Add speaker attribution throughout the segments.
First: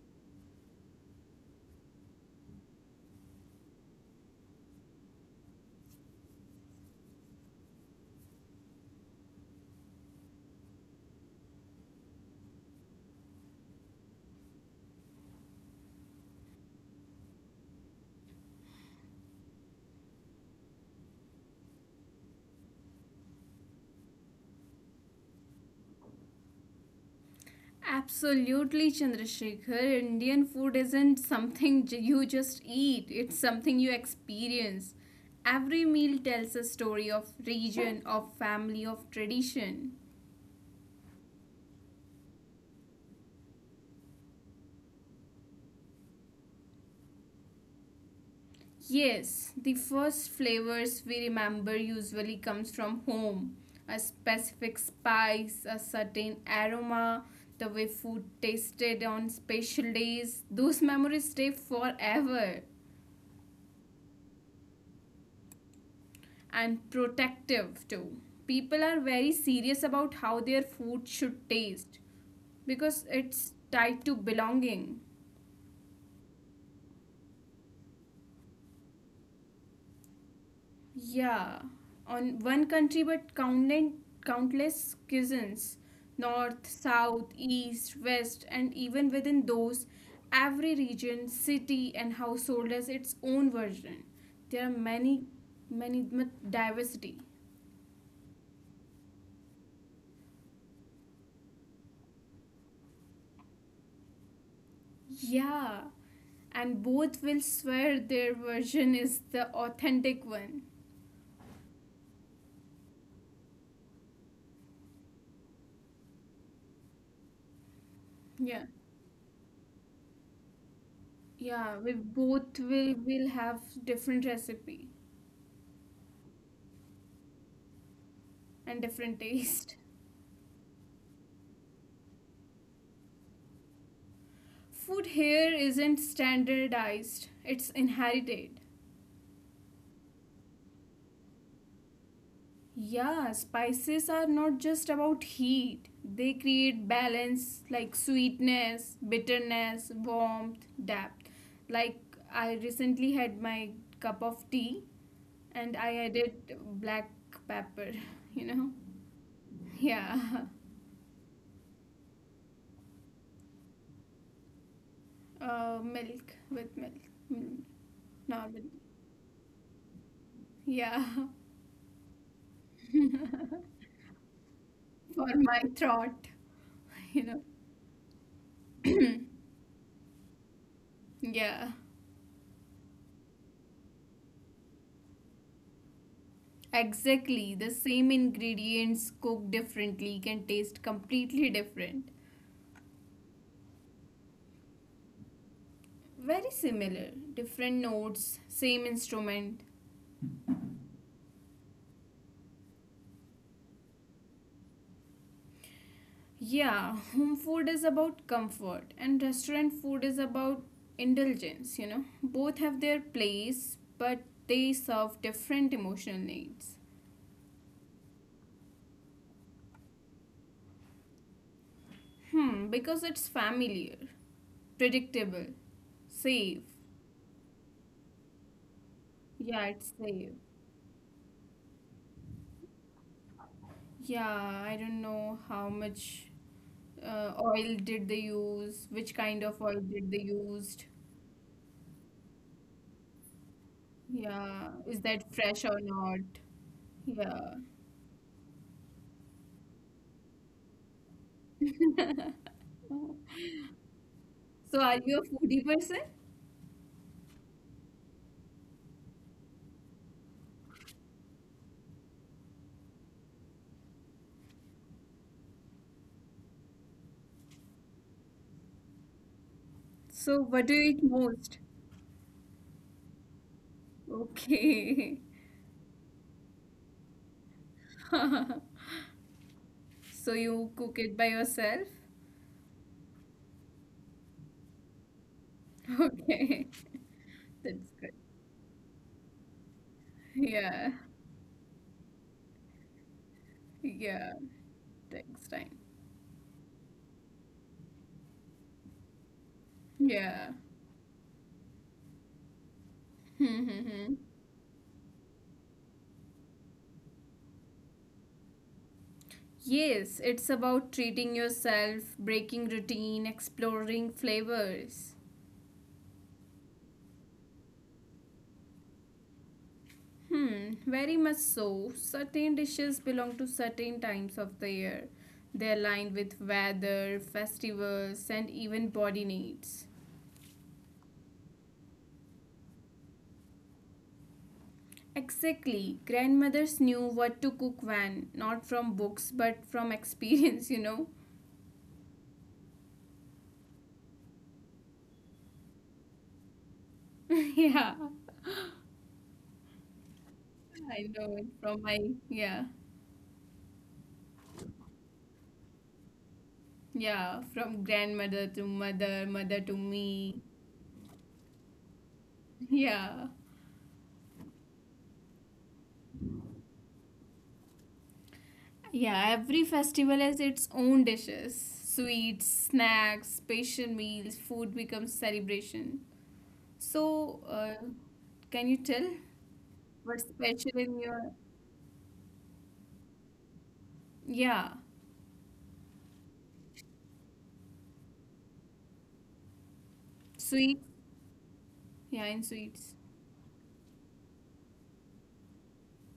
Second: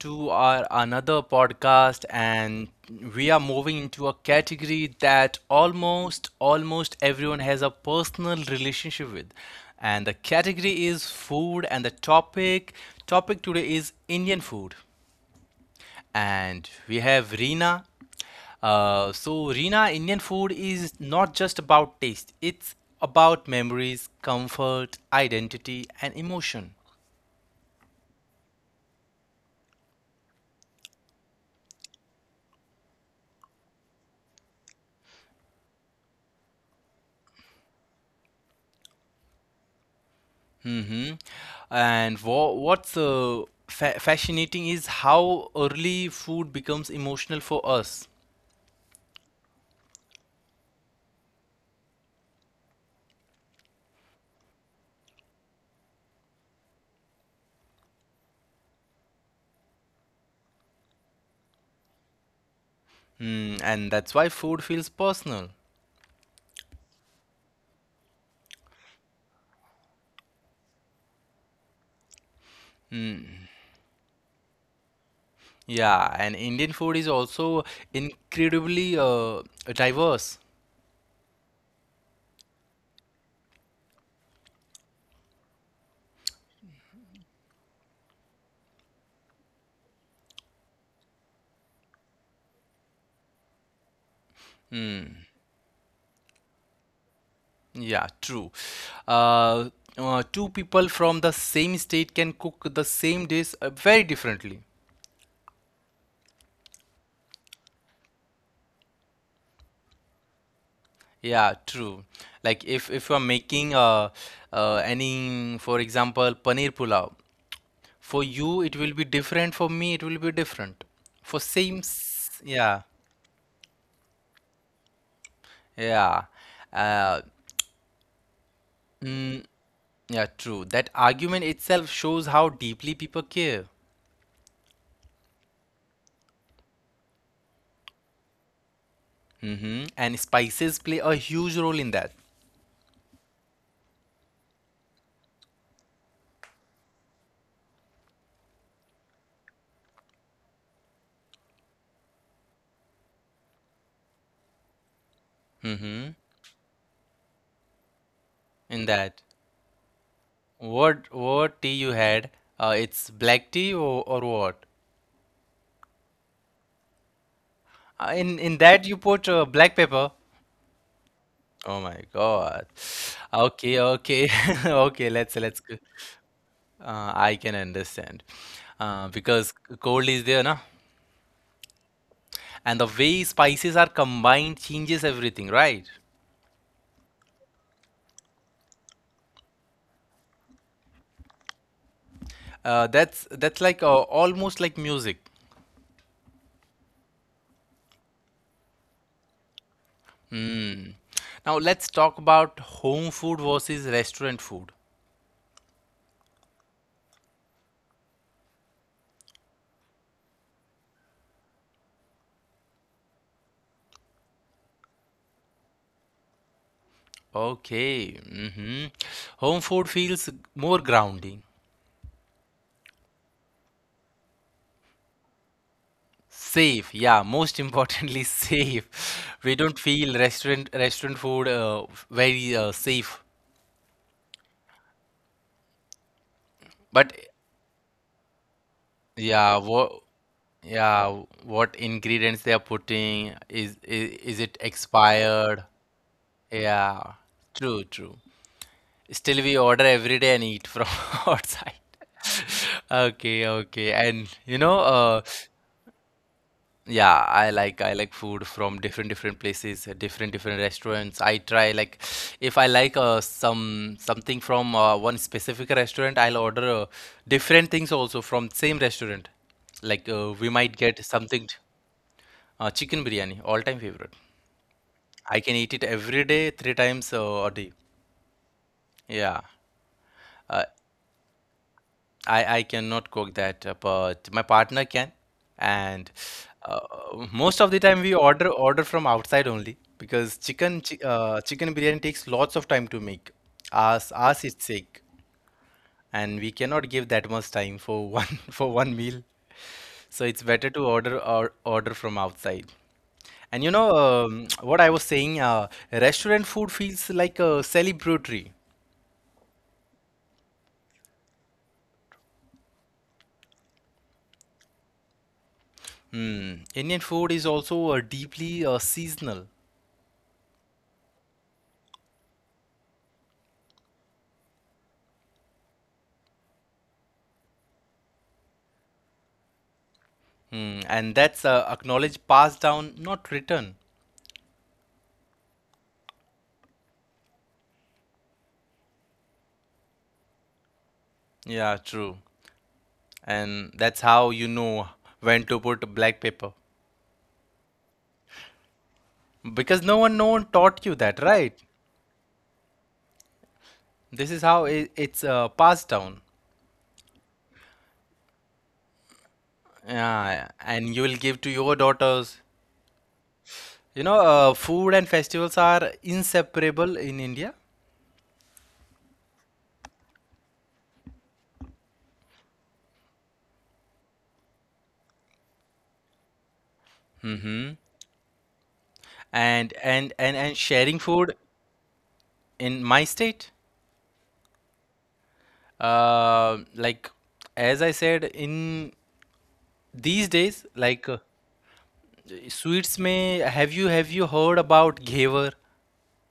Speaker 1: to our another podcast and we are moving into a category that almost everyone has a personal relationship with. And the category is food and the topic today is Indian food. And we have Reena. So, Reena, Indian food is not just about taste, it's about memories, comfort, identity, and emotion.
Speaker 2: Absolutely, Chandrasekhar. Indian food isn't something you just eat, it's something you experience. Every meal tells a story of region, of family, of tradition.
Speaker 1: And what's fa fascinating is how early food becomes emotional for us.
Speaker 2: Yes, the first flavors we remember usually comes from home. A specific spice, a certain aroma, the way food tasted on special days, those memories stay forever.
Speaker 1: Mm, and that's why food feels personal.
Speaker 2: And protective too. People are very serious about how their food should taste because it's tied to belonging.
Speaker 1: Yeah, and Indian food is also incredibly diverse.
Speaker 2: Yeah, on one country but countless cuisines north, south, east, west, and even within those, every region, city, and household has its own version. There are many, many diversity.
Speaker 1: Yeah, true. Uh, Two people from the same state can cook the same dish very differently.
Speaker 2: Yeah, and both will swear their version is the authentic one.
Speaker 1: Yeah, true. Like if you are making any, for example, paneer pulao. For you, it
Speaker 2: Yeah,
Speaker 1: will be different. For me, it will be different. For same,
Speaker 2: yeah, we both
Speaker 1: yeah,
Speaker 2: will have different recipe
Speaker 1: yeah, uh,
Speaker 2: and different
Speaker 1: mm,
Speaker 2: taste.
Speaker 1: yeah, true. That argument itself shows how deeply people care.
Speaker 2: Food here isn't standardized, it's inherited.
Speaker 1: Hmm. And spices play a huge role in that.
Speaker 2: Yeah, spices are not just about heat. They create balance like sweetness, bitterness, warmth, depth. Like I recently had my cup of tea and I
Speaker 1: Mm.
Speaker 2: added black pepper, you
Speaker 1: In
Speaker 2: know.
Speaker 1: that,
Speaker 2: Yeah,
Speaker 1: what tea you had? It's black tea or what?
Speaker 2: milk with milk, mm,
Speaker 1: In in
Speaker 2: not with
Speaker 1: that you put black pepper.
Speaker 2: yeah,
Speaker 1: Oh my God. Okay, okay, okay. Let's
Speaker 2: for
Speaker 1: let's go.
Speaker 2: my throat,
Speaker 1: I
Speaker 2: you
Speaker 1: can
Speaker 2: know.
Speaker 1: understand. Because cold is there, na?
Speaker 2: Yeah,
Speaker 1: And the way spices are combined changes everything, right?
Speaker 2: exactly. The same ingredients cooked differently can taste completely different.
Speaker 1: That's like almost like music.
Speaker 2: Very similar, different notes, same instrument.
Speaker 1: Now let's talk about home food versus restaurant food.
Speaker 2: Yeah, home food is about comfort and restaurant food is about indulgence. Both have their place, but they serve different emotional needs.
Speaker 1: Okay. Hmm. Home food feels more grounding.
Speaker 2: Hmm, because it's familiar, predictable, safe.
Speaker 1: Safe, yeah, most importantly safe. We
Speaker 2: Yeah,
Speaker 1: don't
Speaker 2: it's
Speaker 1: feel
Speaker 2: safe.
Speaker 1: restaurant food very safe.
Speaker 2: Yeah, I don't know how much
Speaker 1: But
Speaker 2: oil did they use, which kind of
Speaker 1: yeah,
Speaker 2: oil
Speaker 1: what
Speaker 2: did they used.
Speaker 1: yeah, what ingredients they are putting, is it
Speaker 2: Yeah, is that fresh
Speaker 1: expired?
Speaker 2: or not?
Speaker 1: Yeah,
Speaker 2: Yeah.
Speaker 1: true, true. Still we order every day and eat from outside. Okay, okay. And
Speaker 2: So, are you a foodie person?
Speaker 1: yeah, I like food from different places, different restaurants. I try like if I like something from one specific restaurant, I'll order different things also from same restaurant. Like
Speaker 2: So,
Speaker 1: we
Speaker 2: what do you
Speaker 1: might
Speaker 2: eat
Speaker 1: get something
Speaker 2: most?
Speaker 1: chicken biryani, all time favorite.
Speaker 2: Okay.
Speaker 1: I can eat it every day, three times a day. Yeah.
Speaker 2: So, you cook it by yourself?
Speaker 1: I cannot cook that, but my partner can. And
Speaker 2: Okay.
Speaker 1: uh, most of the
Speaker 2: That's
Speaker 1: time
Speaker 2: good.
Speaker 1: we order from outside only because chicken
Speaker 2: Yeah.
Speaker 1: chi- uh, chicken biryani takes lots of time to make. Ours
Speaker 2: Yeah.
Speaker 1: ours is sick,
Speaker 2: Takes time.
Speaker 1: and we cannot give that much time for one for one meal. So it's
Speaker 2: Yeah.
Speaker 1: better to order from outside.
Speaker 2: Hmm,
Speaker 1: And
Speaker 2: hmm, hmm.
Speaker 1: what I was saying, restaurant food feels like a celebratory.
Speaker 2: Yes, it's about treating yourself, breaking routine, exploring flavors.
Speaker 1: Hmm. Indian food is also deeply seasonal.
Speaker 2: Hmm, very much so. Certain dishes belong to certain times of the year. They align with weather, festivals, and even body needs.
Speaker 1: Mm, and that's acknowledged, passed down, not written.
Speaker 2: Exactly. Grandmothers knew what to cook when, not from books, but from experience, you know?
Speaker 1: Yeah, true. And that's how you know when to put black paper.
Speaker 2: Yeah.
Speaker 1: Because no one taught you that,
Speaker 2: I know
Speaker 1: right?
Speaker 2: it from my, yeah.
Speaker 1: This is how it's passed down.
Speaker 2: Yeah, from grandmother to mother, mother to
Speaker 1: Yeah,
Speaker 2: me.
Speaker 1: and you will give to your daughters.
Speaker 2: Yeah.
Speaker 1: You know, food and festivals are inseparable in India.
Speaker 2: Yeah, every festival has its own dishes, sweets, snacks, special meals, food becomes celebration. So,
Speaker 1: Mm-hmm.
Speaker 2: can you tell
Speaker 1: And and and
Speaker 2: what's
Speaker 1: and
Speaker 2: special
Speaker 1: sharing
Speaker 2: in
Speaker 1: food
Speaker 2: your
Speaker 1: in my state,
Speaker 2: yeah,
Speaker 1: like as I said, in these days,
Speaker 2: sweets?
Speaker 1: like,
Speaker 2: Yeah, in
Speaker 1: sweets
Speaker 2: sweets.
Speaker 1: में have you heard about ghevar?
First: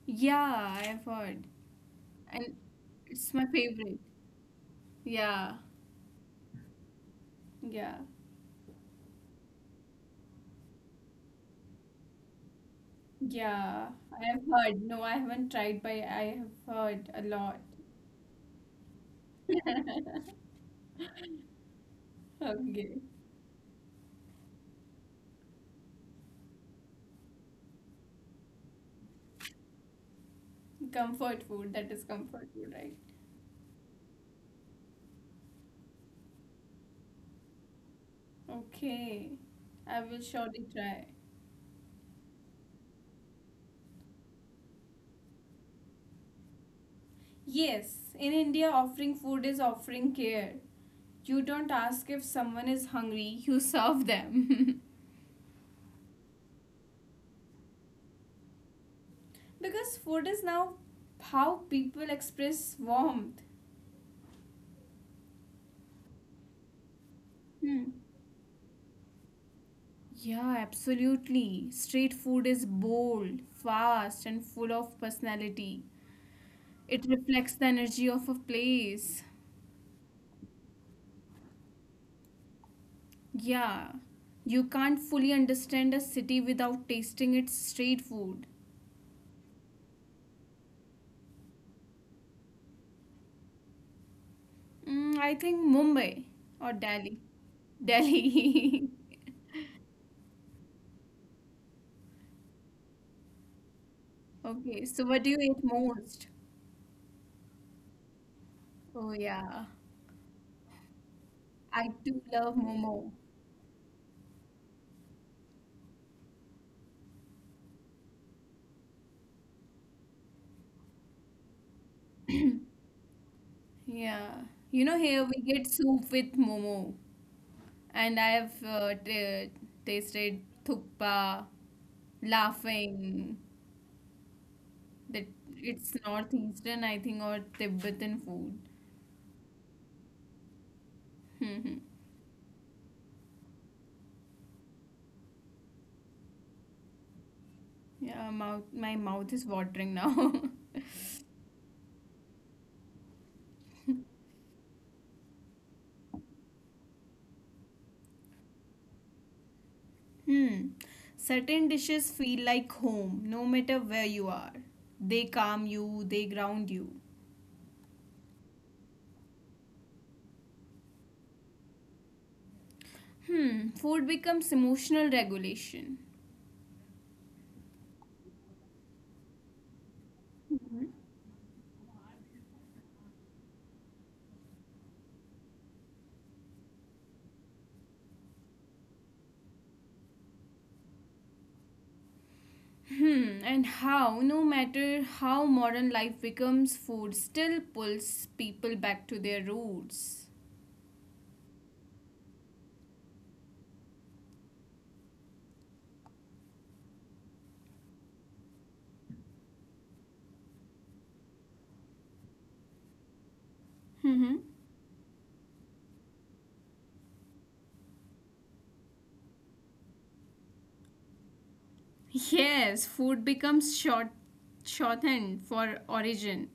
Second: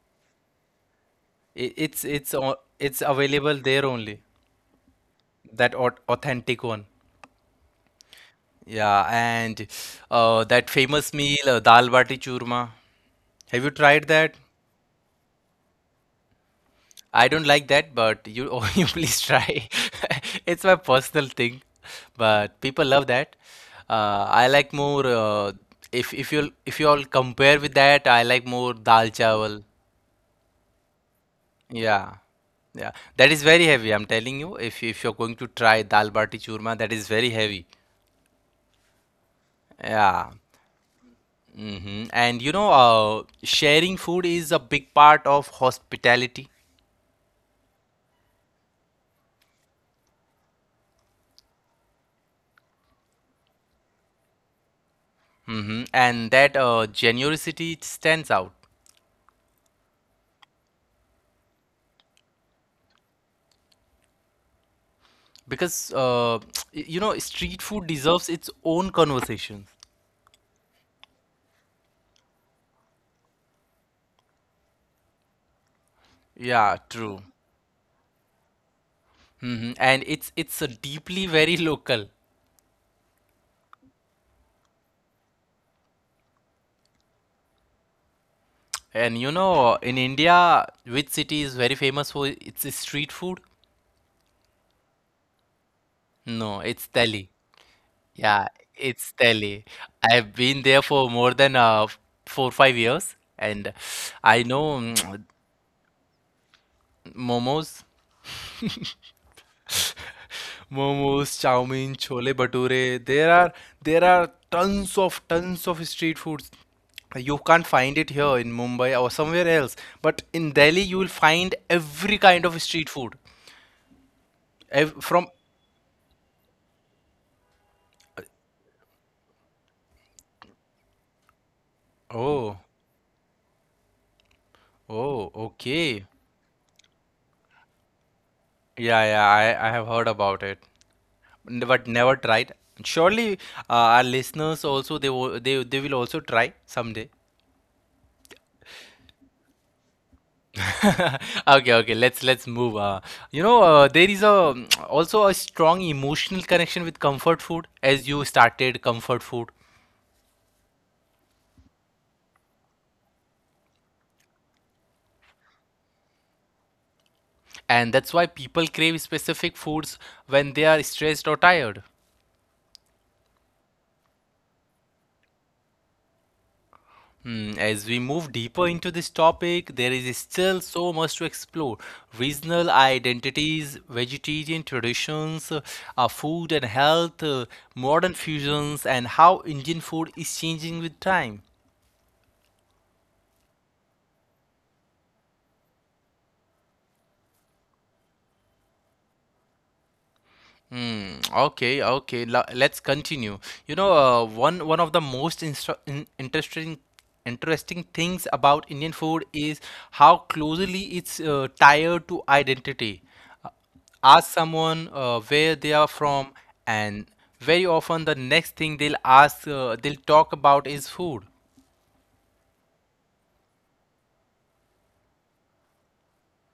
Speaker 2: Yeah, I have heard.
Speaker 1: I- It's it's
Speaker 2: And
Speaker 1: o- it's
Speaker 2: it's my
Speaker 1: available there
Speaker 2: favorite.
Speaker 1: only.
Speaker 2: Yeah.
Speaker 1: That authentic one.
Speaker 2: Yeah.
Speaker 1: Yeah, and that famous meal dal bati churma. Have you
Speaker 2: Yeah,
Speaker 1: tried
Speaker 2: I
Speaker 1: that?
Speaker 2: have heard. No, I haven't tried, but I have heard a
Speaker 1: I don't
Speaker 2: lot.
Speaker 1: like that, but you oh, you please try. It's my personal thing, but people
Speaker 2: Okay.
Speaker 1: love that. I like more, if you all compare with that, I like more dal chawal.
Speaker 2: Comfort food, that is
Speaker 1: Yeah.
Speaker 2: comfort food,
Speaker 1: Yeah.
Speaker 2: right?
Speaker 1: That is very heavy. I'm telling you, if you're going to try dal bati churma, that is very heavy.
Speaker 2: Okay, I will
Speaker 1: Yeah.
Speaker 2: surely try.
Speaker 1: Hmm. And you know, sharing food is a big part of hospitality.
Speaker 2: Yes, in India, offering food is offering care. You don't ask if someone is hungry, you serve them.
Speaker 1: Hmm. And that generosity stands out
Speaker 2: Because food is now how people express warmth.
Speaker 1: because street
Speaker 2: Hmm.
Speaker 1: food deserves its own conversations.
Speaker 2: Yeah, absolutely. Street food is bold, fast, and full of personality.
Speaker 1: Yeah,
Speaker 2: It
Speaker 1: true.
Speaker 2: reflects the energy of a place.
Speaker 1: Hmm. And it's a deeply very local.
Speaker 2: Yeah, you can't fully understand a city without tasting its street food.
Speaker 1: And you know, in India, which city is very famous for its street food?
Speaker 2: Mm, I think Mumbai or
Speaker 1: No, it's
Speaker 2: Delhi.
Speaker 1: Delhi. Yeah,
Speaker 2: Delhi.
Speaker 1: it's Delhi. I've been there for more than 4-5 years, and I know
Speaker 2: Okay, so what do you eat most?
Speaker 1: momos,
Speaker 2: Oh, yeah.
Speaker 1: momos, chow mein,
Speaker 2: I
Speaker 1: chole
Speaker 2: do love
Speaker 1: bhature.
Speaker 2: momo.
Speaker 1: There are tons of street foods. You can't find it here in Mumbai or somewhere else, but in Delhi you will find every kind of street food.
Speaker 2: Yeah.
Speaker 1: Ev
Speaker 2: You know,
Speaker 1: from
Speaker 2: here we get soup with momo. And I have t tasted thukpa,
Speaker 1: oh
Speaker 2: laughing.
Speaker 1: oh,
Speaker 2: That
Speaker 1: okay.
Speaker 2: it's northeastern, I think, or Tibetan food.
Speaker 1: Yeah, yeah. I have heard about it, but never tried. Surely, our listeners also, they will also try someday.
Speaker 2: Yeah, my mouth is watering now.
Speaker 1: Okay, okay. Let's move. There is a also a strong emotional connection with comfort food, as you started, comfort food,
Speaker 2: Hmm. Certain dishes feel like home, no matter where you are. They calm you, they ground you.
Speaker 1: and that's why people crave specific foods when they are stressed or tired.
Speaker 2: Hmm. Food becomes emotional regulation.
Speaker 1: Hmm. As we move deeper into this topic, there is still so
Speaker 2: Mhm.
Speaker 1: much to explore. Regional identities, vegetarian traditions, food and health, modern fusions, and how Indian food is changing with time.
Speaker 2: Hmm. And how, no matter how modern life becomes, food still pulls people back to their roots.
Speaker 1: Hmm. Okay. Okay. Let's continue. You know, one of the most interesting things about Indian food is how closely it's tied to identity. Uh, Ask
Speaker 2: Mm-hmm.
Speaker 1: someone where they are from, and very often the next thing they'll talk about is food.
Speaker 2: Yes, food becomes shorthand for origin.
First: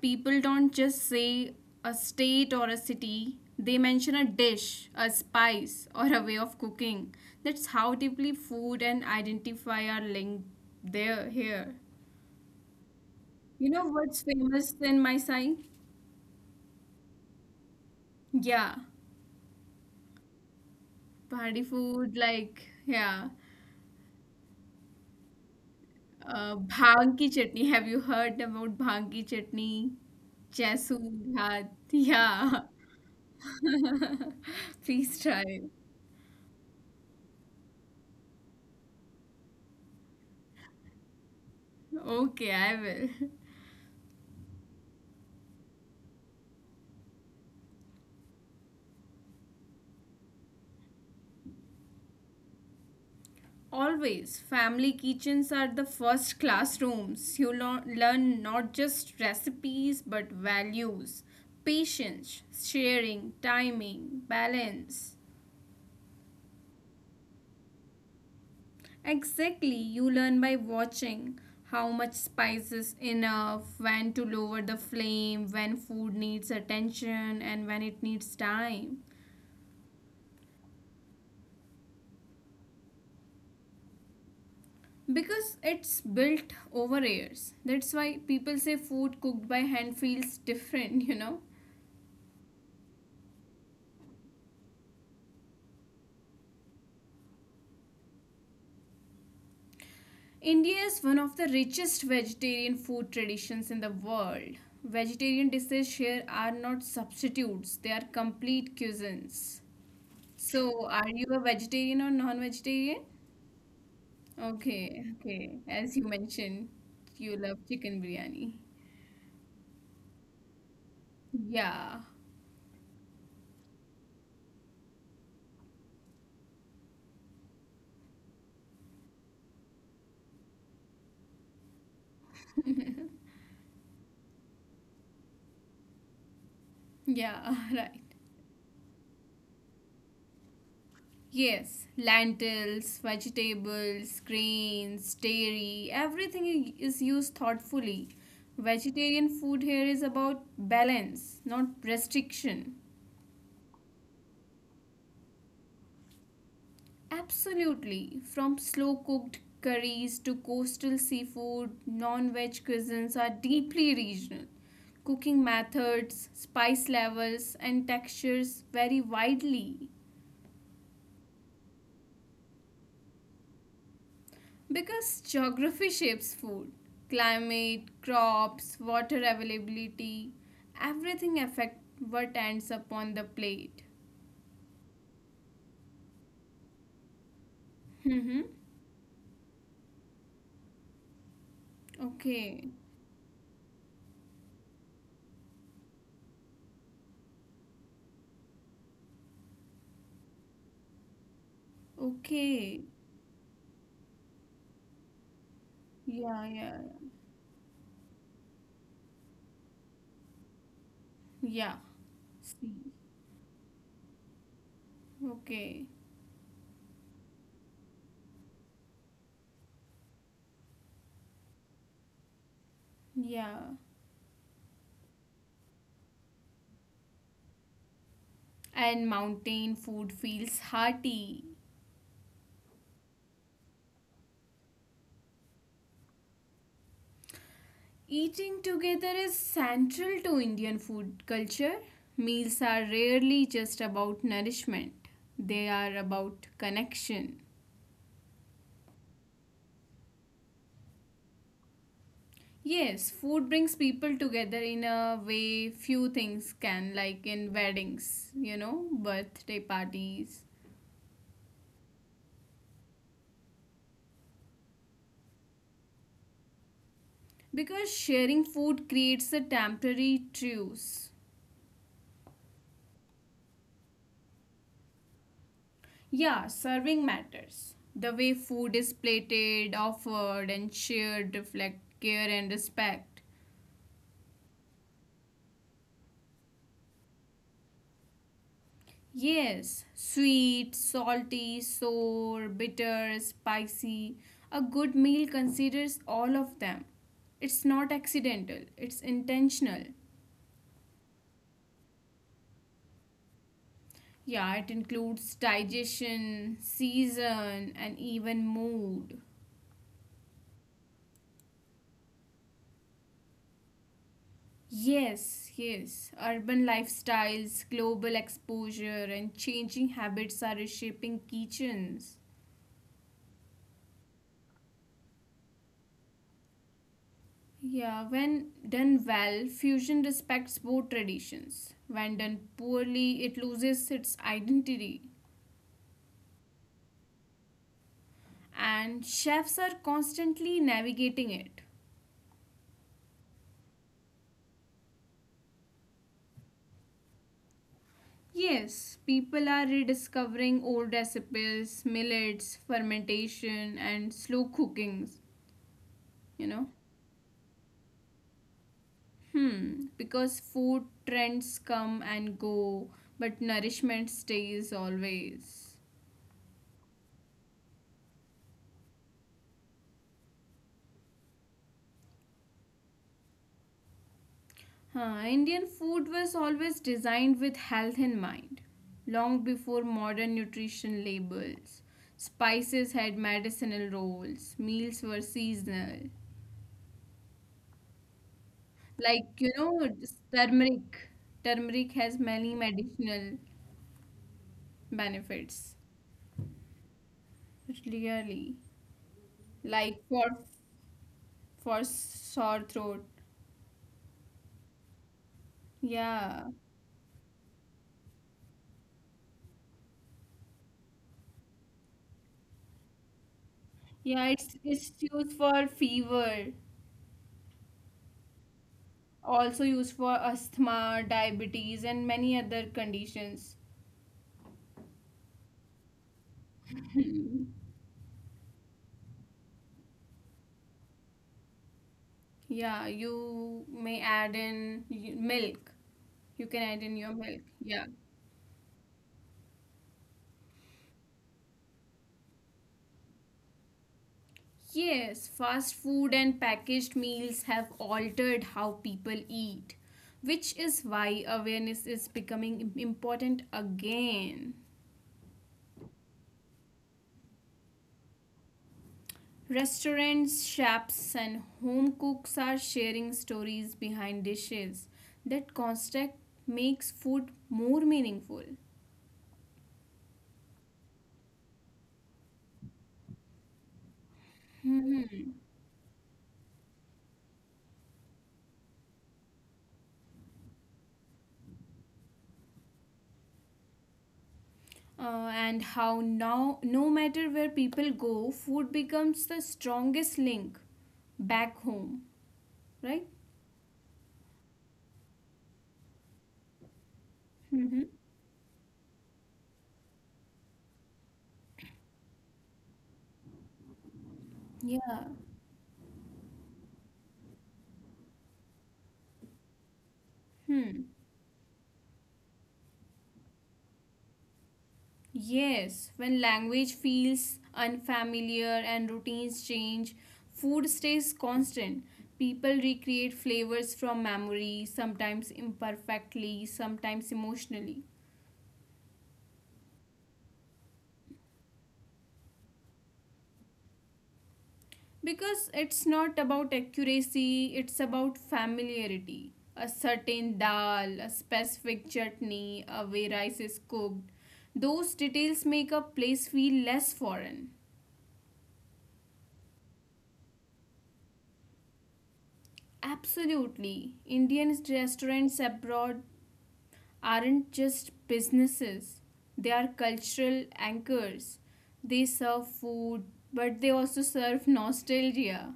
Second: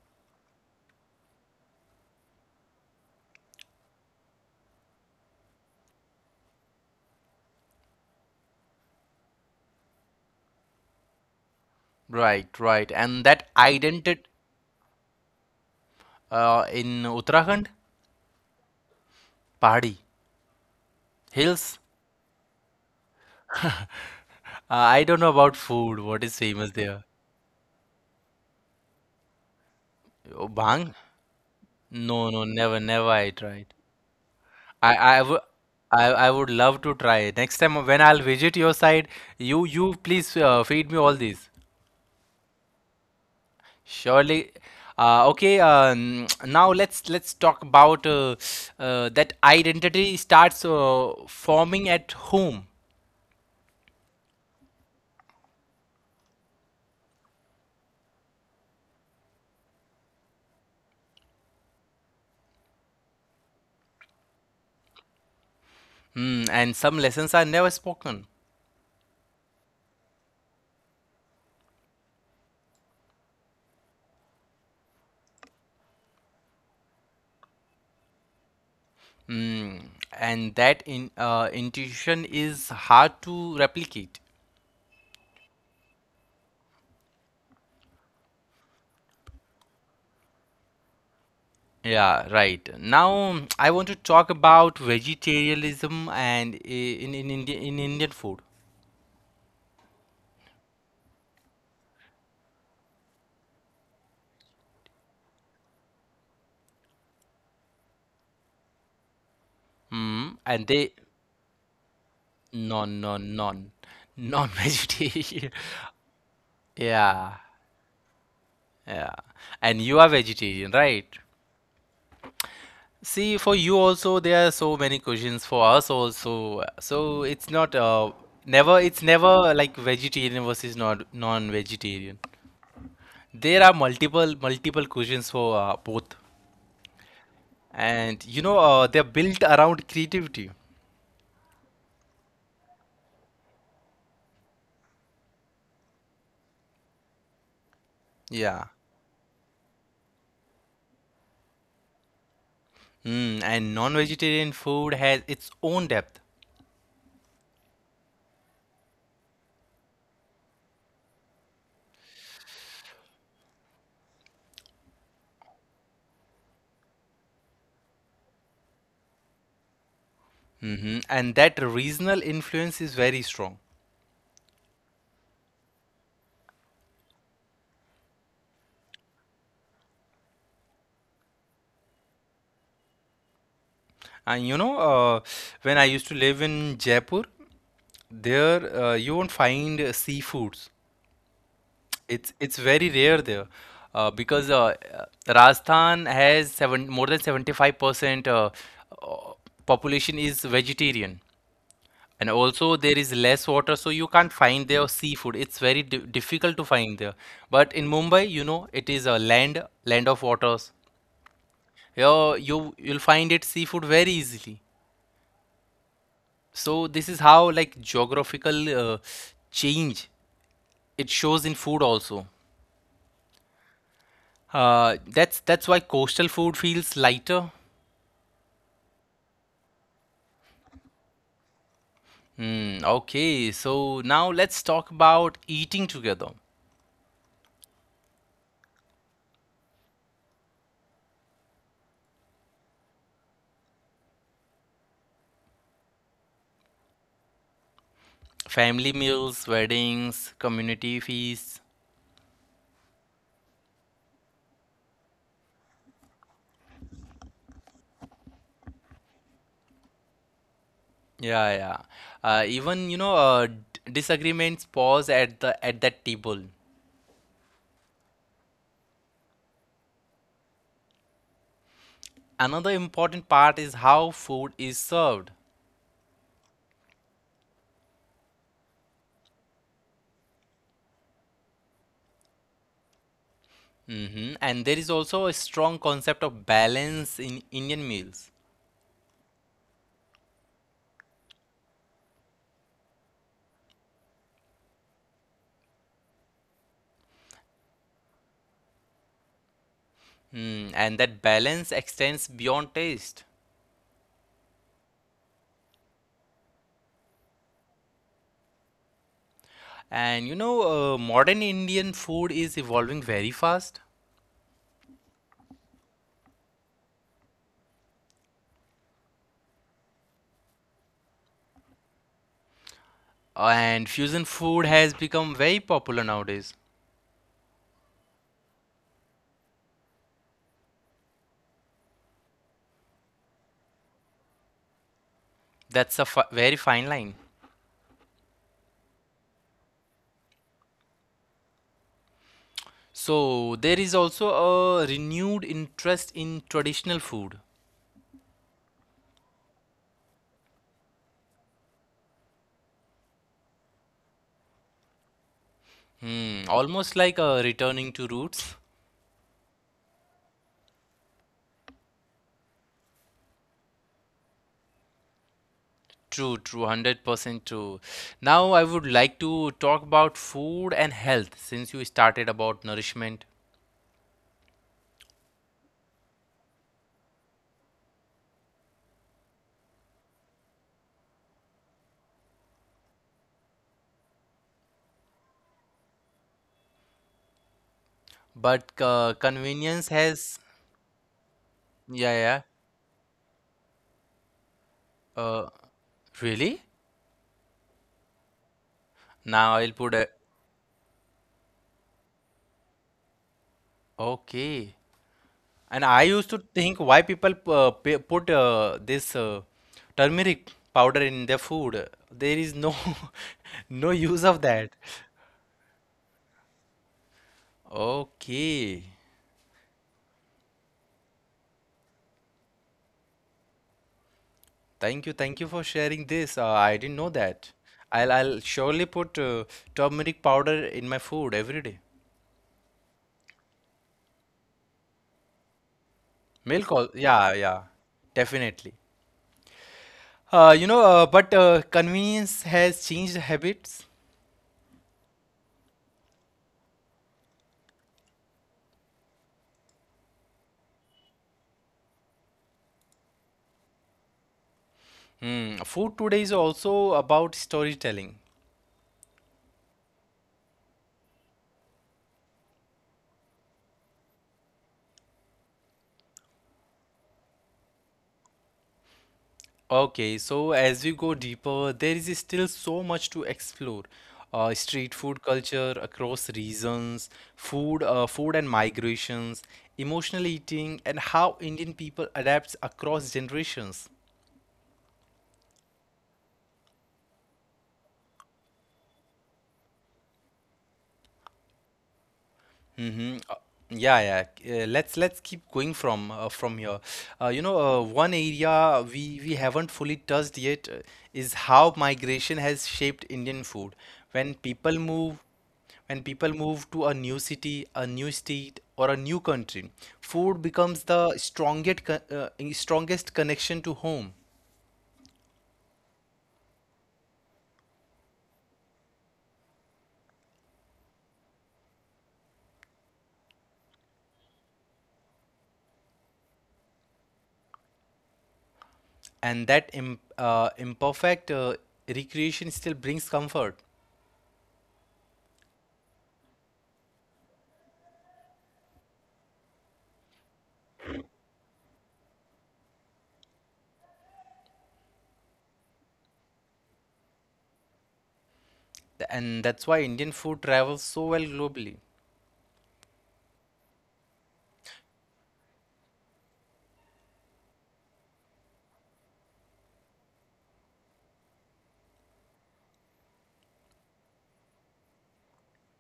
Speaker 2: People don't just say a state or a city. They mention a dish, a spice, or a way of cooking. That's how deeply food and identify are linked there here.
Speaker 1: Right. Right. And that
Speaker 2: You know what's
Speaker 1: identity,
Speaker 2: famous in my side?
Speaker 1: in Uttarakhand,
Speaker 2: Yeah,
Speaker 1: pahadi
Speaker 2: party
Speaker 1: hills.
Speaker 2: food like yeah.
Speaker 1: I don't know about food. What is famous there?
Speaker 2: Bhang ki chutney. Have you heard about bhang ki chutney?
Speaker 1: Oh, bang?
Speaker 2: Chesu bhat.
Speaker 1: No, no,
Speaker 2: Yeah.
Speaker 1: never, never I tried. I,
Speaker 2: Please
Speaker 1: I would,
Speaker 2: try.
Speaker 1: I would love to try. Next time when I'll visit your side, you please feed me all these.
Speaker 2: Okay, I will.
Speaker 1: Surely. Okay. Now let's talk about, that identity starts forming at home.
Speaker 2: Always, family kitchens are the first classrooms. You learn not just recipes but values, patience, sharing, timing, balance.
Speaker 1: Hmm. And some lessons are never spoken.
Speaker 2: Exactly, you learn by watching how much spice is enough, when to lower the flame, when food needs attention, and when it needs time.
Speaker 1: Hmm. And that in intuition is hard to replicate.
Speaker 2: Because it's built over years. That's why people say food cooked by hand feels different, .
Speaker 1: Yeah, right. Now I want to talk about vegetarianism and in Indian food.
Speaker 2: India is one of the richest vegetarian food traditions in the world. Vegetarian dishes here are not substitutes, they are complete cuisines.
Speaker 1: Mm,
Speaker 2: So,
Speaker 1: and
Speaker 2: are
Speaker 1: they,
Speaker 2: you a vegetarian or non vegetarian?
Speaker 1: non non non
Speaker 2: Okay, okay.
Speaker 1: non-vegetarian.
Speaker 2: As you mentioned, you
Speaker 1: Yeah,
Speaker 2: love chicken biryani.
Speaker 1: yeah. And you are vegetarian, right?
Speaker 2: Yeah,
Speaker 1: See, for you also there are so many questions, for us also. So it's not, never like vegetarian versus non-vegetarian. There are multiple questions for both.
Speaker 2: yeah, right.
Speaker 1: And you know, they're built around creativity.
Speaker 2: Yes, lentils, vegetables, grains, dairy, everything is used thoughtfully.
Speaker 1: Yeah.
Speaker 2: Vegetarian food here is about balance, not restriction.
Speaker 1: Mm, and non-vegetarian food has its own depth.
Speaker 2: Absolutely. From slow cooked curries to coastal seafood, non veg cuisines are deeply regional. Cooking methods, spice levels, and textures vary widely
Speaker 1: Hmm. And that regional influence is very strong.
Speaker 2: because geography shapes food. Climate, crops, water availability, everything affect what ends up on the plate.
Speaker 1: And you know, when I used to live in Jaipur,
Speaker 2: Mm-hmm.
Speaker 1: there you won't find seafoods. It's
Speaker 2: Okay.
Speaker 1: it's very rare there, because Rajasthan has seven more than 75% uh, population is vegetarian. And
Speaker 2: Okay.
Speaker 1: also there is less water, so you can't find there seafood. It's very di
Speaker 2: Yeah,
Speaker 1: difficult to
Speaker 2: yeah,
Speaker 1: find there. But in Mumbai, you know, it is a land of waters.
Speaker 2: yeah. Yeah.
Speaker 1: Here you
Speaker 2: See.
Speaker 1: you'll find it seafood very easily.
Speaker 2: Okay.
Speaker 1: So this is how like geographical change, it shows in food also.
Speaker 2: Yeah,
Speaker 1: That's why coastal food feels lighter.
Speaker 2: and mountain food feels hearty.
Speaker 1: Hmm, okay, so now let's talk about eating together.
Speaker 2: Eating together is central to Indian food culture. Meals are rarely just about nourishment, they are about connection.
Speaker 1: Family meals, weddings, community feasts.
Speaker 2: Yes, food brings people together in a way few things can, like in weddings, birthday parties.
Speaker 1: Yeah, yeah. Even, you know, disagreements pause at the at that table.
Speaker 2: Because sharing food creates a temporary truce.
Speaker 1: Another important part is how food is served.
Speaker 2: Yeah, serving matters. The way food is plated, offered, and shared reflect care and respect.
Speaker 1: Hmm. And there is also a strong concept of balance in Indian meals.
Speaker 2: Yes, sweet, salty, sour, bitter, spicy. A good meal considers all of them. It's not accidental, it's intentional.
Speaker 1: Mm, and that balance extends beyond taste.
Speaker 2: Yeah, it includes digestion, season, and even mood.
Speaker 1: And you know, modern Indian food is evolving very fast,
Speaker 2: Yes, yes. Urban lifestyles, global exposure, and changing habits are reshaping kitchens.
Speaker 1: and fusion food has become very popular nowadays.
Speaker 2: Yeah, when done well, fusion respects both traditions. When done poorly, it loses its identity.
Speaker 1: That's a fi very fine line.
Speaker 2: And chefs are constantly navigating it.
Speaker 1: So there is also a renewed interest in traditional food.
Speaker 2: Yes, people are rediscovering old recipes, millets, fermentation, and slow cookings, you
Speaker 1: Mm,
Speaker 2: know.
Speaker 1: almost like a returning to roots.
Speaker 2: Hmm, because food trends come and go, but nourishment stays always.
Speaker 1: True, true, 100% true. Now I would like to talk about food and health, since you started about nourishment.
Speaker 2: Huh, Indian food was always designed with health in mind, long before modern nutrition labels. Spices had medicinal roles, meals were seasonal.
Speaker 1: But
Speaker 2: Like, you
Speaker 1: convenience
Speaker 2: know,
Speaker 1: has,
Speaker 2: turmeric. Turmeric
Speaker 1: yeah,
Speaker 2: has
Speaker 1: yeah.
Speaker 2: many medicinal
Speaker 1: Uh,
Speaker 2: benefits,
Speaker 1: Really?
Speaker 2: really.
Speaker 1: Now I'll put a,
Speaker 2: Like for sore throat.
Speaker 1: okay. And I used to
Speaker 2: Yeah.
Speaker 1: think why people put this turmeric powder in their food. There is no no use of
Speaker 2: Yeah,
Speaker 1: that.
Speaker 2: it's used for fever,
Speaker 1: Okay.
Speaker 2: also used for asthma, diabetes, and many other conditions.
Speaker 1: Thank you. Thank you for sharing this. I didn't know that. I'll surely put turmeric powder in my food every day.
Speaker 2: Yeah, you may add in milk. You can
Speaker 1: Milk
Speaker 2: add in your
Speaker 1: yeah,
Speaker 2: milk.
Speaker 1: yeah.
Speaker 2: Yeah.
Speaker 1: Definitely. But convenience has changed habits.
Speaker 2: Yes, fast food and packaged meals have altered how people eat, which is why awareness is becoming important again.
Speaker 1: Hmm. Food today is also about storytelling.
Speaker 2: Restaurants, chefs, and home cooks are sharing stories behind dishes. That construct makes food more meaningful.
Speaker 1: Okay, so as we go deeper, there is still so much to explore. Street
Speaker 2: Hmm.
Speaker 1: food culture across regions, food and migrations, emotional eating, and how Indian people adapts across generations.
Speaker 2: And how now, no matter where people go, food becomes the strongest link back home,
Speaker 1: Uh,
Speaker 2: right?
Speaker 1: Yeah, yeah. Let's keep going from, from here. One
Speaker 2: Mm-hmm.
Speaker 1: area we haven't fully touched yet is how migration has shaped Indian food. When people move,
Speaker 2: Yeah.
Speaker 1: when people move to a new city, a new state, or a new country, food becomes the
Speaker 2: Hmm.
Speaker 1: strongest connection to home,
Speaker 2: Yes, when language feels unfamiliar and routines change, food stays constant. People recreate flavors from memory, sometimes imperfectly, sometimes emotionally.
Speaker 1: and that im imperfect recreation still brings comfort.
Speaker 2: Because it's not about accuracy, it's about familiarity. A certain dal, a specific chutney, a way rice is cooked, those details make a place feel less foreign.
Speaker 1: And that's why Indian food travels so well globally.
Speaker 2: Absolutely. Indian restaurants abroad aren't just businesses, they are cultural anchors. They serve food, but they also serve nostalgia.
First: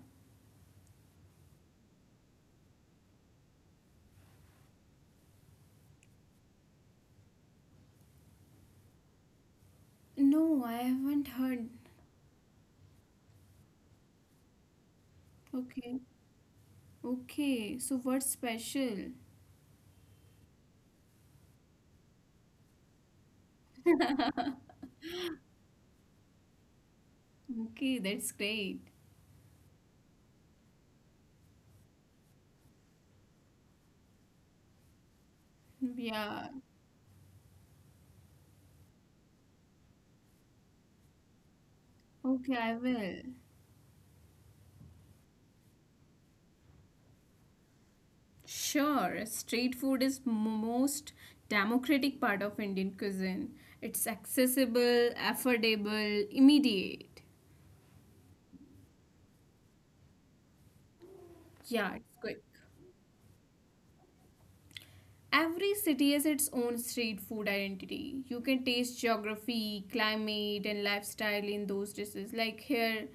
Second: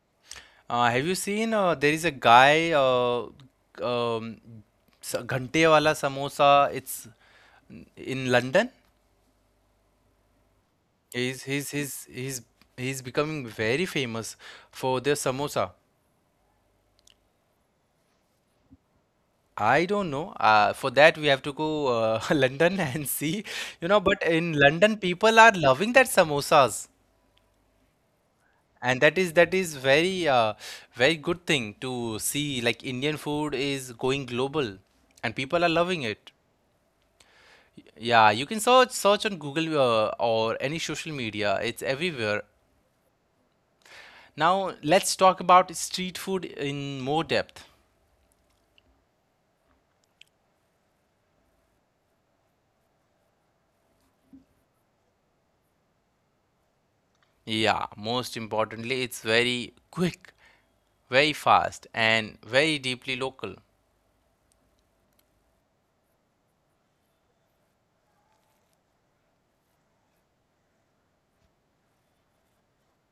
Speaker 1: Have you seen there is a guy um, Ghante Wala Samosa, it's in London.
Speaker 2: No, I haven't
Speaker 1: he's he's
Speaker 2: heard.
Speaker 1: he's he's he's becoming very famous for their samosa.
Speaker 2: Okay. Okay, so what's special?
Speaker 1: I don't know, for that we have to go London and see, but in London people are loving that samosas.
Speaker 2: Okay, that's great.
Speaker 1: And that is very very good thing to see, like Indian food is going global and people are loving it.
Speaker 2: Yeah.
Speaker 1: Yeah, you can search on Google, or any social media. It's everywhere.
Speaker 2: Okay, I will.
Speaker 1: Now let's talk about street food in more depth.
Speaker 2: Sure, street food is most democratic part of Indian cuisine. It's accessible, affordable, immediate.
Speaker 1: Yeah, most importantly, it's very quick, very fast,
Speaker 2: Yeah, it's
Speaker 1: and
Speaker 2: good.
Speaker 1: very deeply local.
Speaker 2: Every city has its own street food identity. You can taste geography, climate, and lifestyle in those dishes. Like here,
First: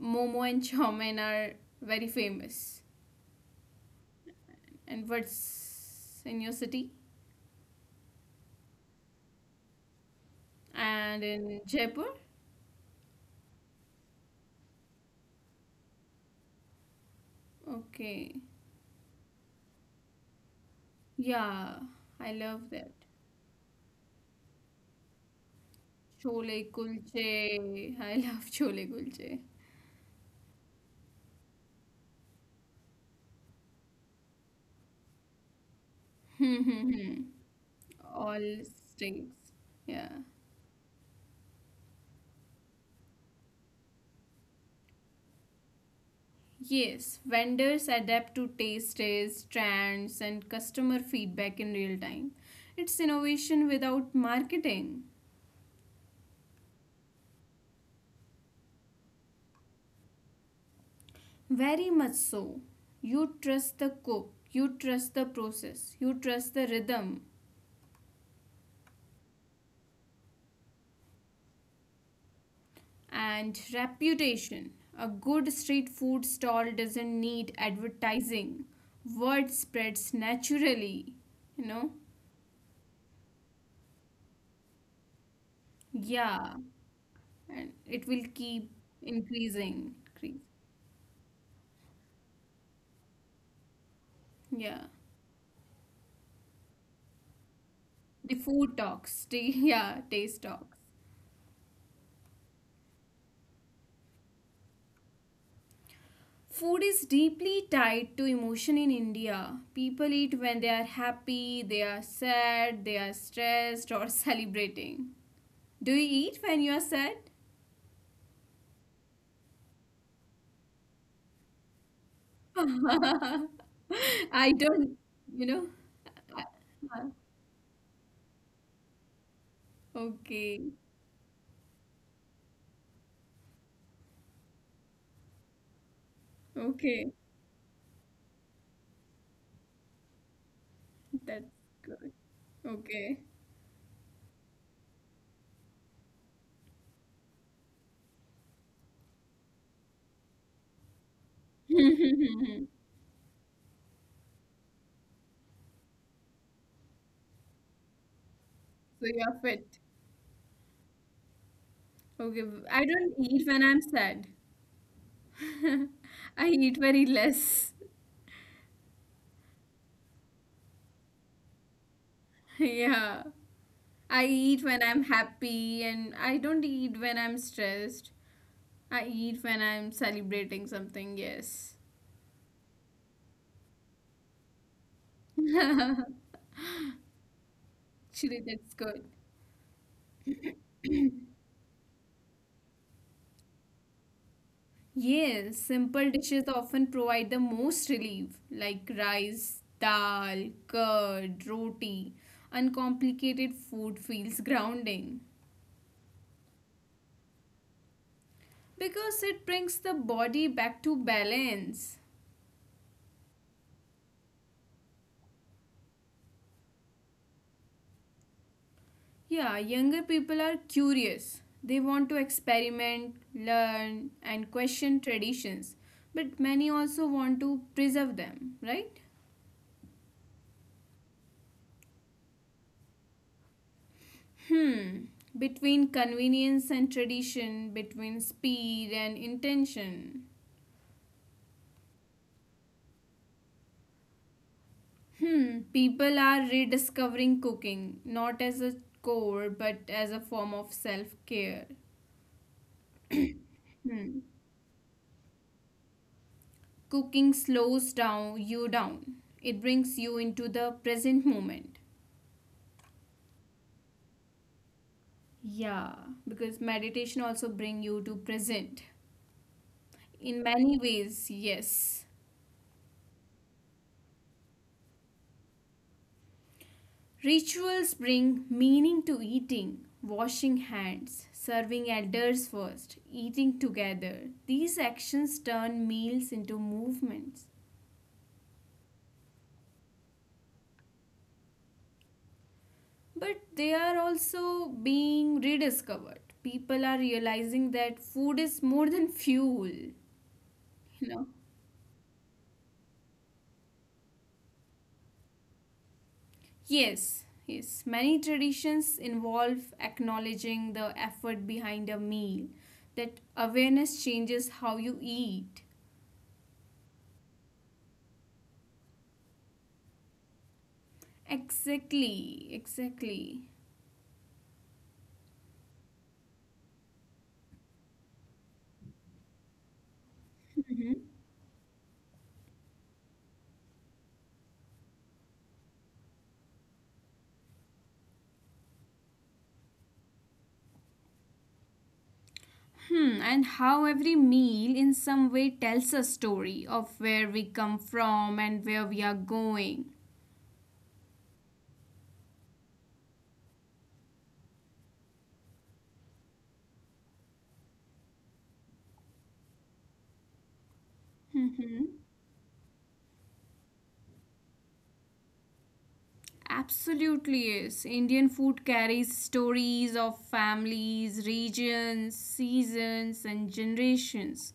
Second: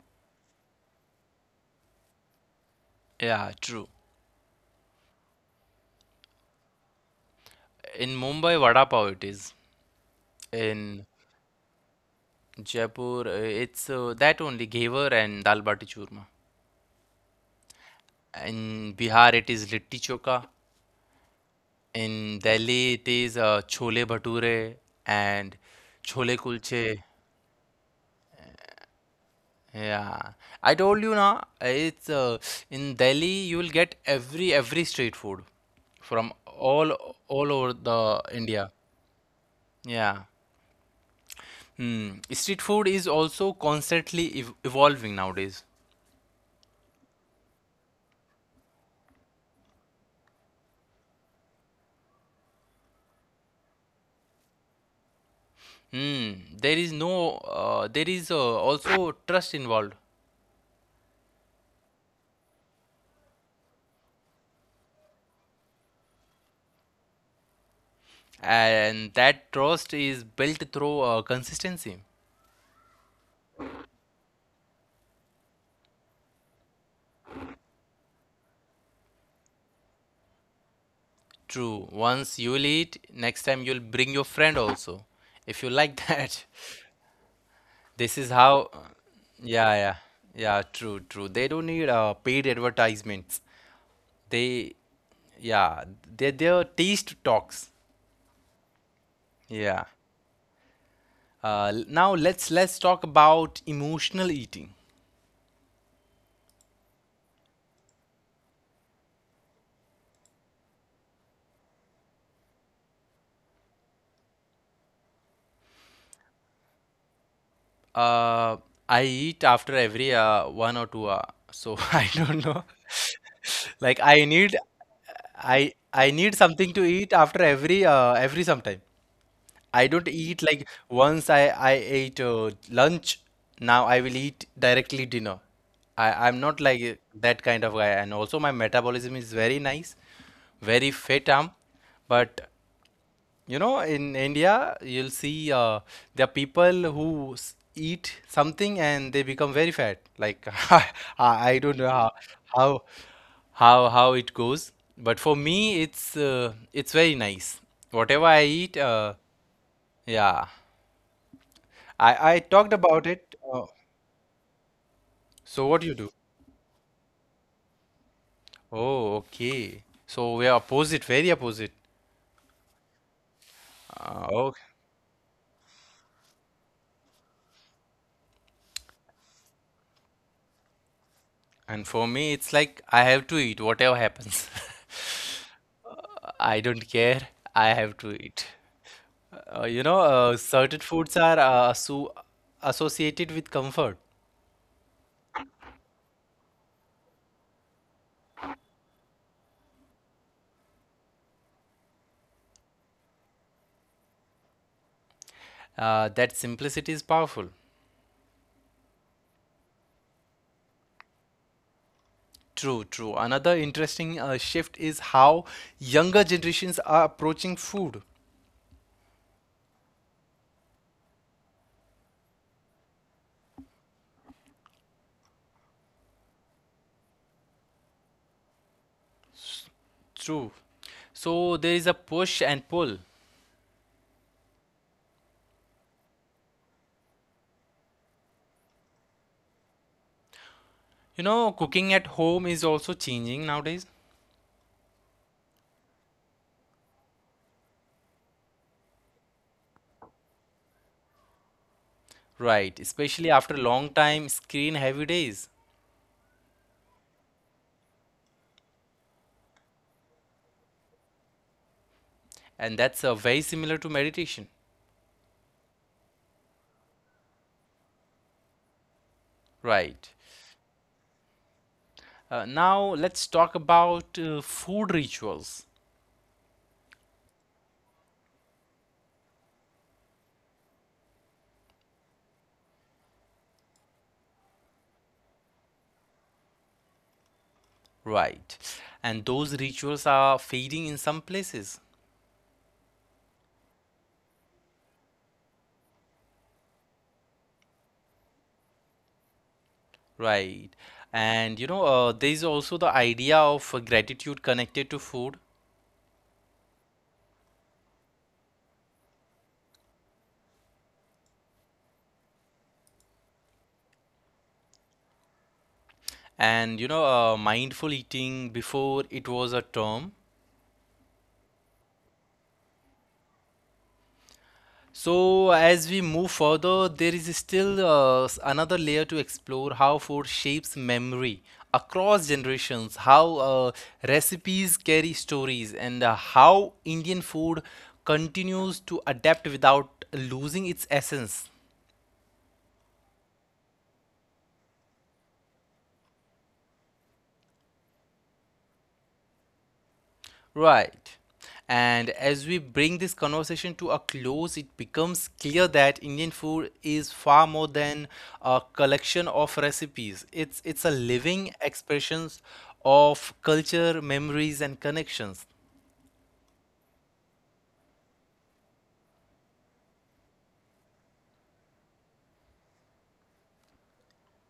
Speaker 2: momo and chow mein are very famous.
Speaker 1: Yeah, true.
Speaker 2: And what's in your city?
Speaker 1: In Mumbai, vada pav it is. In
Speaker 2: And in Jaipur?
Speaker 1: Jaipur, it's that only, ghevar and dal bati churma.
Speaker 2: Okay.
Speaker 1: In Bihar, it is litti choka.
Speaker 2: Yeah, I
Speaker 1: In
Speaker 2: love that.
Speaker 1: Delhi, it is chole bhature and chole
Speaker 2: Chole
Speaker 1: kulche.
Speaker 2: kulche. I love chole kulche.
Speaker 1: Yeah, I told you na. It's in Delhi you will get every street food from
Speaker 2: Hmm,
Speaker 1: all
Speaker 2: hmm, hmm.
Speaker 1: all over the
Speaker 2: All
Speaker 1: India.
Speaker 2: steaks. Yeah.
Speaker 1: Yeah. Hmm. Street food is also constantly ev evolving nowadays.
Speaker 2: Yes, vendors adapt to tastes, trends, and customer feedback in real time. It's innovation without marketing.
Speaker 1: Hmm. There is no There is also trust involved,
Speaker 2: Very much so. You trust the cook, you trust the process, you trust the rhythm
Speaker 1: and that trust is built through consistency.
Speaker 2: and reputation. A good street food stall doesn't need advertising. Word spreads naturally, you know?
Speaker 1: True. Once you'll eat, next time you'll bring your friend also. If you like that.
Speaker 2: Yeah, and it
Speaker 1: This
Speaker 2: will
Speaker 1: is how.
Speaker 2: keep
Speaker 1: Yeah, yeah.
Speaker 2: increasing. Increase.
Speaker 1: Yeah, true, true. They don't need paid advertisements. They,
Speaker 2: Yeah.
Speaker 1: yeah, they're taste talks.
Speaker 2: The food talks.
Speaker 1: Yeah.
Speaker 2: Yeah, taste talks.
Speaker 1: Now let's talk about emotional eating.
Speaker 2: Food is deeply tied to emotion in India. People eat when they are happy, they are sad, they are stressed, or celebrating. Do you eat when you are sad?
Speaker 1: Uh, I eat after every 1 or 2 hour, so I don't know. Like I need,
Speaker 2: I don't, you know.
Speaker 1: I I need
Speaker 2: I-
Speaker 1: something to
Speaker 2: uh,
Speaker 1: eat after every sometime. I don't eat. Like
Speaker 2: Okay,
Speaker 1: once I ate lunch, now I will eat directly dinner. I'm not like
Speaker 2: okay,
Speaker 1: that kind of guy, and also my metabolism is very nice, very fit.
Speaker 2: that's good.
Speaker 1: But
Speaker 2: Okay.
Speaker 1: you know, in India, you'll see there are people who eat something and they become very fat. Like I I
Speaker 2: So
Speaker 1: don't know
Speaker 2: you
Speaker 1: how how how it goes, but for me, it's very nice. Whatever I eat,
Speaker 2: are fit.
Speaker 1: yeah.
Speaker 2: Okay,
Speaker 1: I talked
Speaker 2: I don't
Speaker 1: about it.
Speaker 2: eat when I'm sad.
Speaker 1: So what do you do?
Speaker 2: I eat very less.
Speaker 1: Oh, okay. So we are opposite, very opposite.
Speaker 2: Yeah. I eat
Speaker 1: Okay.
Speaker 2: when I'm happy and I don't eat when I'm stressed. I eat when I'm celebrating something, yes.
Speaker 1: And for me, it's like I have to eat whatever happens. I don't care. I have to
Speaker 2: Actually,
Speaker 1: eat.
Speaker 2: that's good.
Speaker 1: You know, certain foods are so associated with comfort.
Speaker 2: Yes, simple dishes often provide the most relief, like rice, dal, curd, roti. Uncomplicated food feels grounding
Speaker 1: That simplicity is powerful.
Speaker 2: because it brings the body back to balance.
Speaker 1: True, true. Another interesting shift is how younger generations are approaching food.
Speaker 2: Yeah, younger people are curious. They want to experiment, learn, and question traditions, but many also want to preserve them, right?
Speaker 1: True. So there is a push and pull.
Speaker 2: Hmm, between convenience and tradition, between speed and intention.
Speaker 1: You know, cooking at home is also changing nowadays.
Speaker 2: Hmm, people are rediscovering cooking, not as a chore, but as a form of self care.
Speaker 1: Right, especially after long
Speaker 2: Hmm.
Speaker 1: time screen heavy days.
Speaker 2: Cooking slows down you down. It brings you into the present moment.
Speaker 1: And that's very similar to meditation.
Speaker 2: Yeah, because meditation also bring you to present.
Speaker 1: Right.
Speaker 2: In many ways, yes.
Speaker 1: Now let's talk about food rituals,
Speaker 2: Rituals bring meaning to eating, washing hands, serving elders first, eating together. These actions turn meals into movements.
Speaker 1: right? And those rituals are fading in some places,
Speaker 2: But they are also being rediscovered. People are realizing that food is more than fuel, you
Speaker 1: right?
Speaker 2: know.
Speaker 1: And you know, there is also the idea of gratitude connected to food,
Speaker 2: Yes, yes. Many traditions involve acknowledging the effort behind a meal. That awareness changes how you eat.
Speaker 1: and you know, mindful eating before it was a term.
Speaker 2: Exactly, exactly.
Speaker 1: So, as we move further, there is still another layer to explore: how food shapes
Speaker 2: Mhm.
Speaker 1: memory across generations, how recipes carry stories, and how Indian food continues to adapt without losing its essence.
Speaker 2: Hmm, and how every meal in some way tells a story of where we come from and where we are going.
Speaker 1: Right. And as we bring this conversation to a close, it becomes clear that Indian food is far more than a collection of recipes. It's a living
Speaker 2: Mm-hmm.
Speaker 1: expressions of culture, memories, and connections.
Speaker 2: Absolutely is. Indian food carries stories of families, regions, seasons, and generations.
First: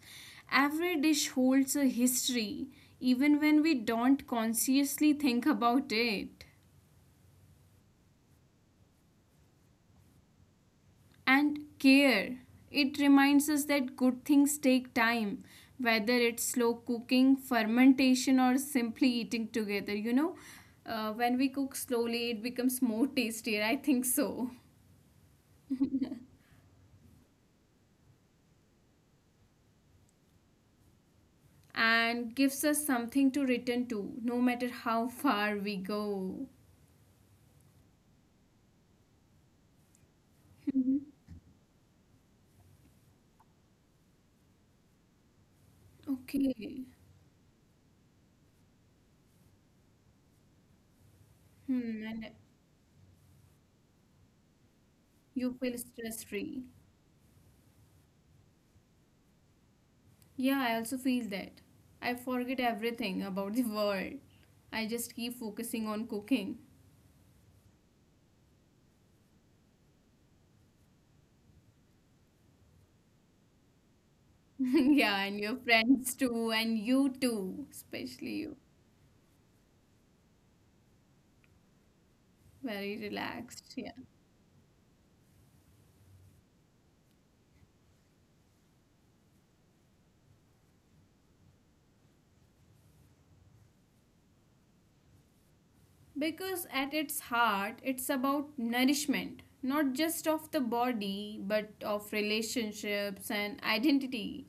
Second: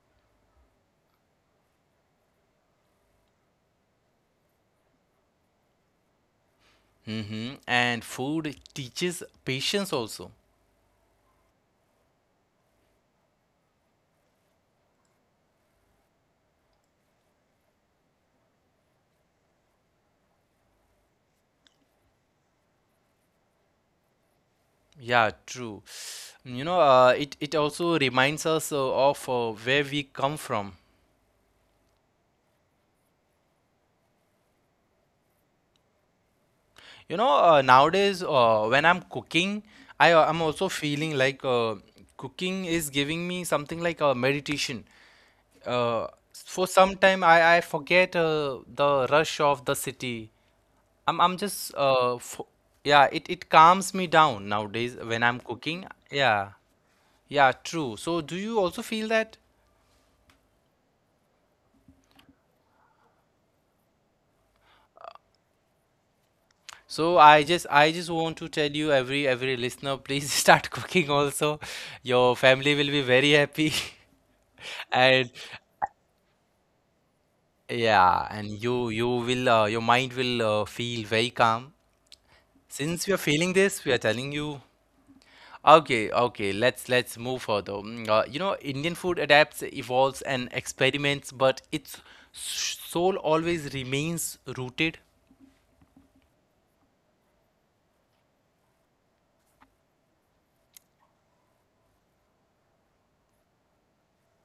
Speaker 2: Every dish holds a history, even when we don't consciously think about it.
Speaker 1: Hmm. And food teaches patience also.
Speaker 2: And care. It reminds us that good things take time, whether it's slow cooking, fermentation, or simply eating together. You know, when we cook slowly, it becomes more tastier. I think so.
Speaker 1: Yeah, true. You know, it it also reminds us of where we come from.
Speaker 2: And gives us something to return to, no matter how far we go.
Speaker 1: You know, nowadays when I'm cooking, I I'm also
Speaker 2: Hmm.
Speaker 1: feeling like cooking is giving me something like a meditation. Uh, for
Speaker 2: Okay.
Speaker 1: some time, I forget the rush of the city. I'm just
Speaker 2: Hmm, and
Speaker 1: fo yeah, it calms me down nowadays when I'm
Speaker 2: you feel
Speaker 1: cooking.
Speaker 2: stress
Speaker 1: Yeah.
Speaker 2: free.
Speaker 1: Yeah, true. So do you also feel that?
Speaker 2: Yeah, I also feel that. I forget everything about the world. I just keep focusing on cooking.
Speaker 1: So I just want to tell you every listener, please start cooking also. Your family will be very happy.
Speaker 2: Yeah,
Speaker 1: And
Speaker 2: and your friends too, and you too,
Speaker 1: yeah,
Speaker 2: especially
Speaker 1: and
Speaker 2: you.
Speaker 1: you will your mind will feel very calm.
Speaker 2: Very
Speaker 1: Since we are feeling
Speaker 2: relaxed.
Speaker 1: this,
Speaker 2: Yeah.
Speaker 1: we are telling you. Okay, okay, let's move further. Mm. You know, Indian food adapts, evolves, and experiments, but its soul always remains rooted.
Speaker 2: Because at its heart, it's about nourishment, not just of the body, but of relationships and identity.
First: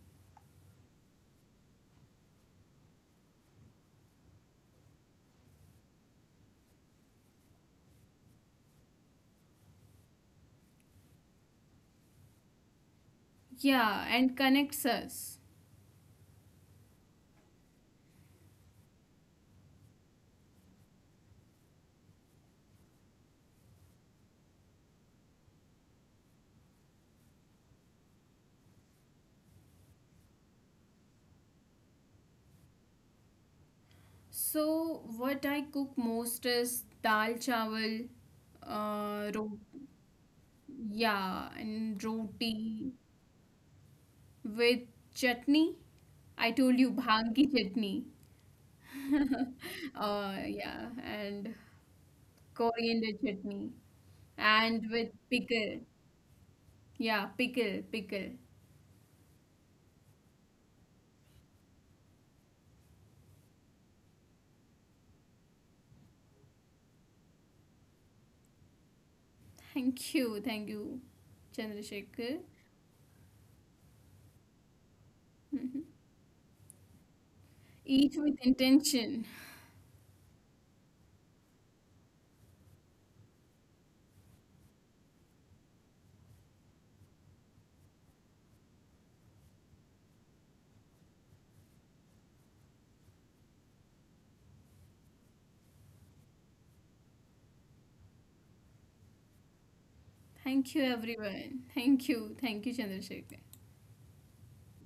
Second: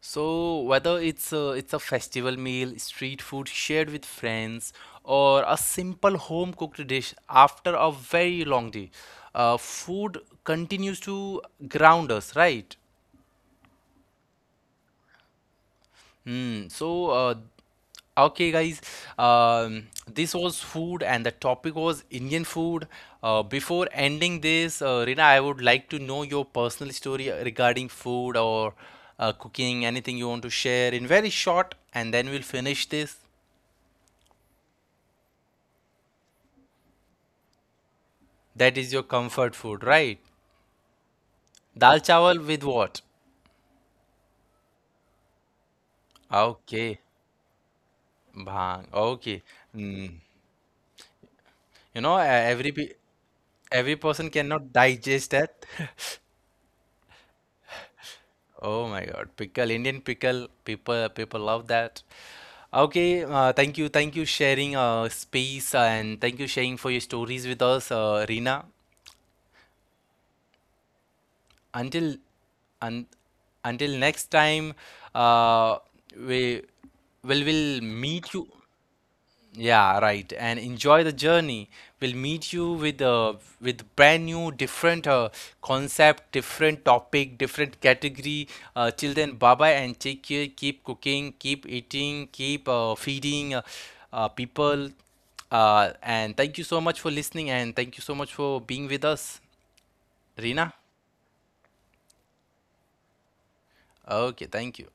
Speaker 1: So whether it's a festival meal, street food shared with friends, or a simple home cooked dish after a very long day, food continues to ground us, right?
Speaker 2: Yeah, and connects us.
Speaker 1: So, okay, guys, this was food, and the topic was Indian food. Before ending this, Rina, I would like to know your personal story regarding food or cooking, anything you want to share in very short, and then we'll finish this.
Speaker 2: So, what I cook most is dal chawal,
Speaker 1: That is your
Speaker 2: uh,
Speaker 1: comfort
Speaker 2: ro-
Speaker 1: food, right?
Speaker 2: yeah, and
Speaker 1: Dal chawal with
Speaker 2: roti
Speaker 1: what?
Speaker 2: with chutney. I told you
Speaker 1: Okay,
Speaker 2: bhang ki chutney.
Speaker 1: bhang. Okay. Mm.
Speaker 2: Yeah, and
Speaker 1: You know,
Speaker 2: coriander chutney
Speaker 1: every person cannot
Speaker 2: and with
Speaker 1: digest that.
Speaker 2: pickle. Yeah, pickle, pickle.
Speaker 1: Oh my God, pickle, Indian pickle, people love that. Okay, thank you sharing space, and thank you sharing for your stories with us, Reena.
Speaker 2: Thank you,
Speaker 1: Until
Speaker 2: Chandrasekhar.
Speaker 1: un until next time,
Speaker 2: Mhm.
Speaker 1: uh, we will
Speaker 2: Eat
Speaker 1: meet
Speaker 2: with
Speaker 1: you.
Speaker 2: intention.
Speaker 1: Yeah, right. And enjoy the journey. We'll meet you with brand new, different concept, different topic, different category. Till then, bye bye and take care. Keep cooking, keep eating, keep feeding people. And thank you so much for listening, and thank you so much for being with us, Rina.
Speaker 2: Thank you, everyone. Thank you, Chandrasekhar.
Speaker 1: Okay, thank you.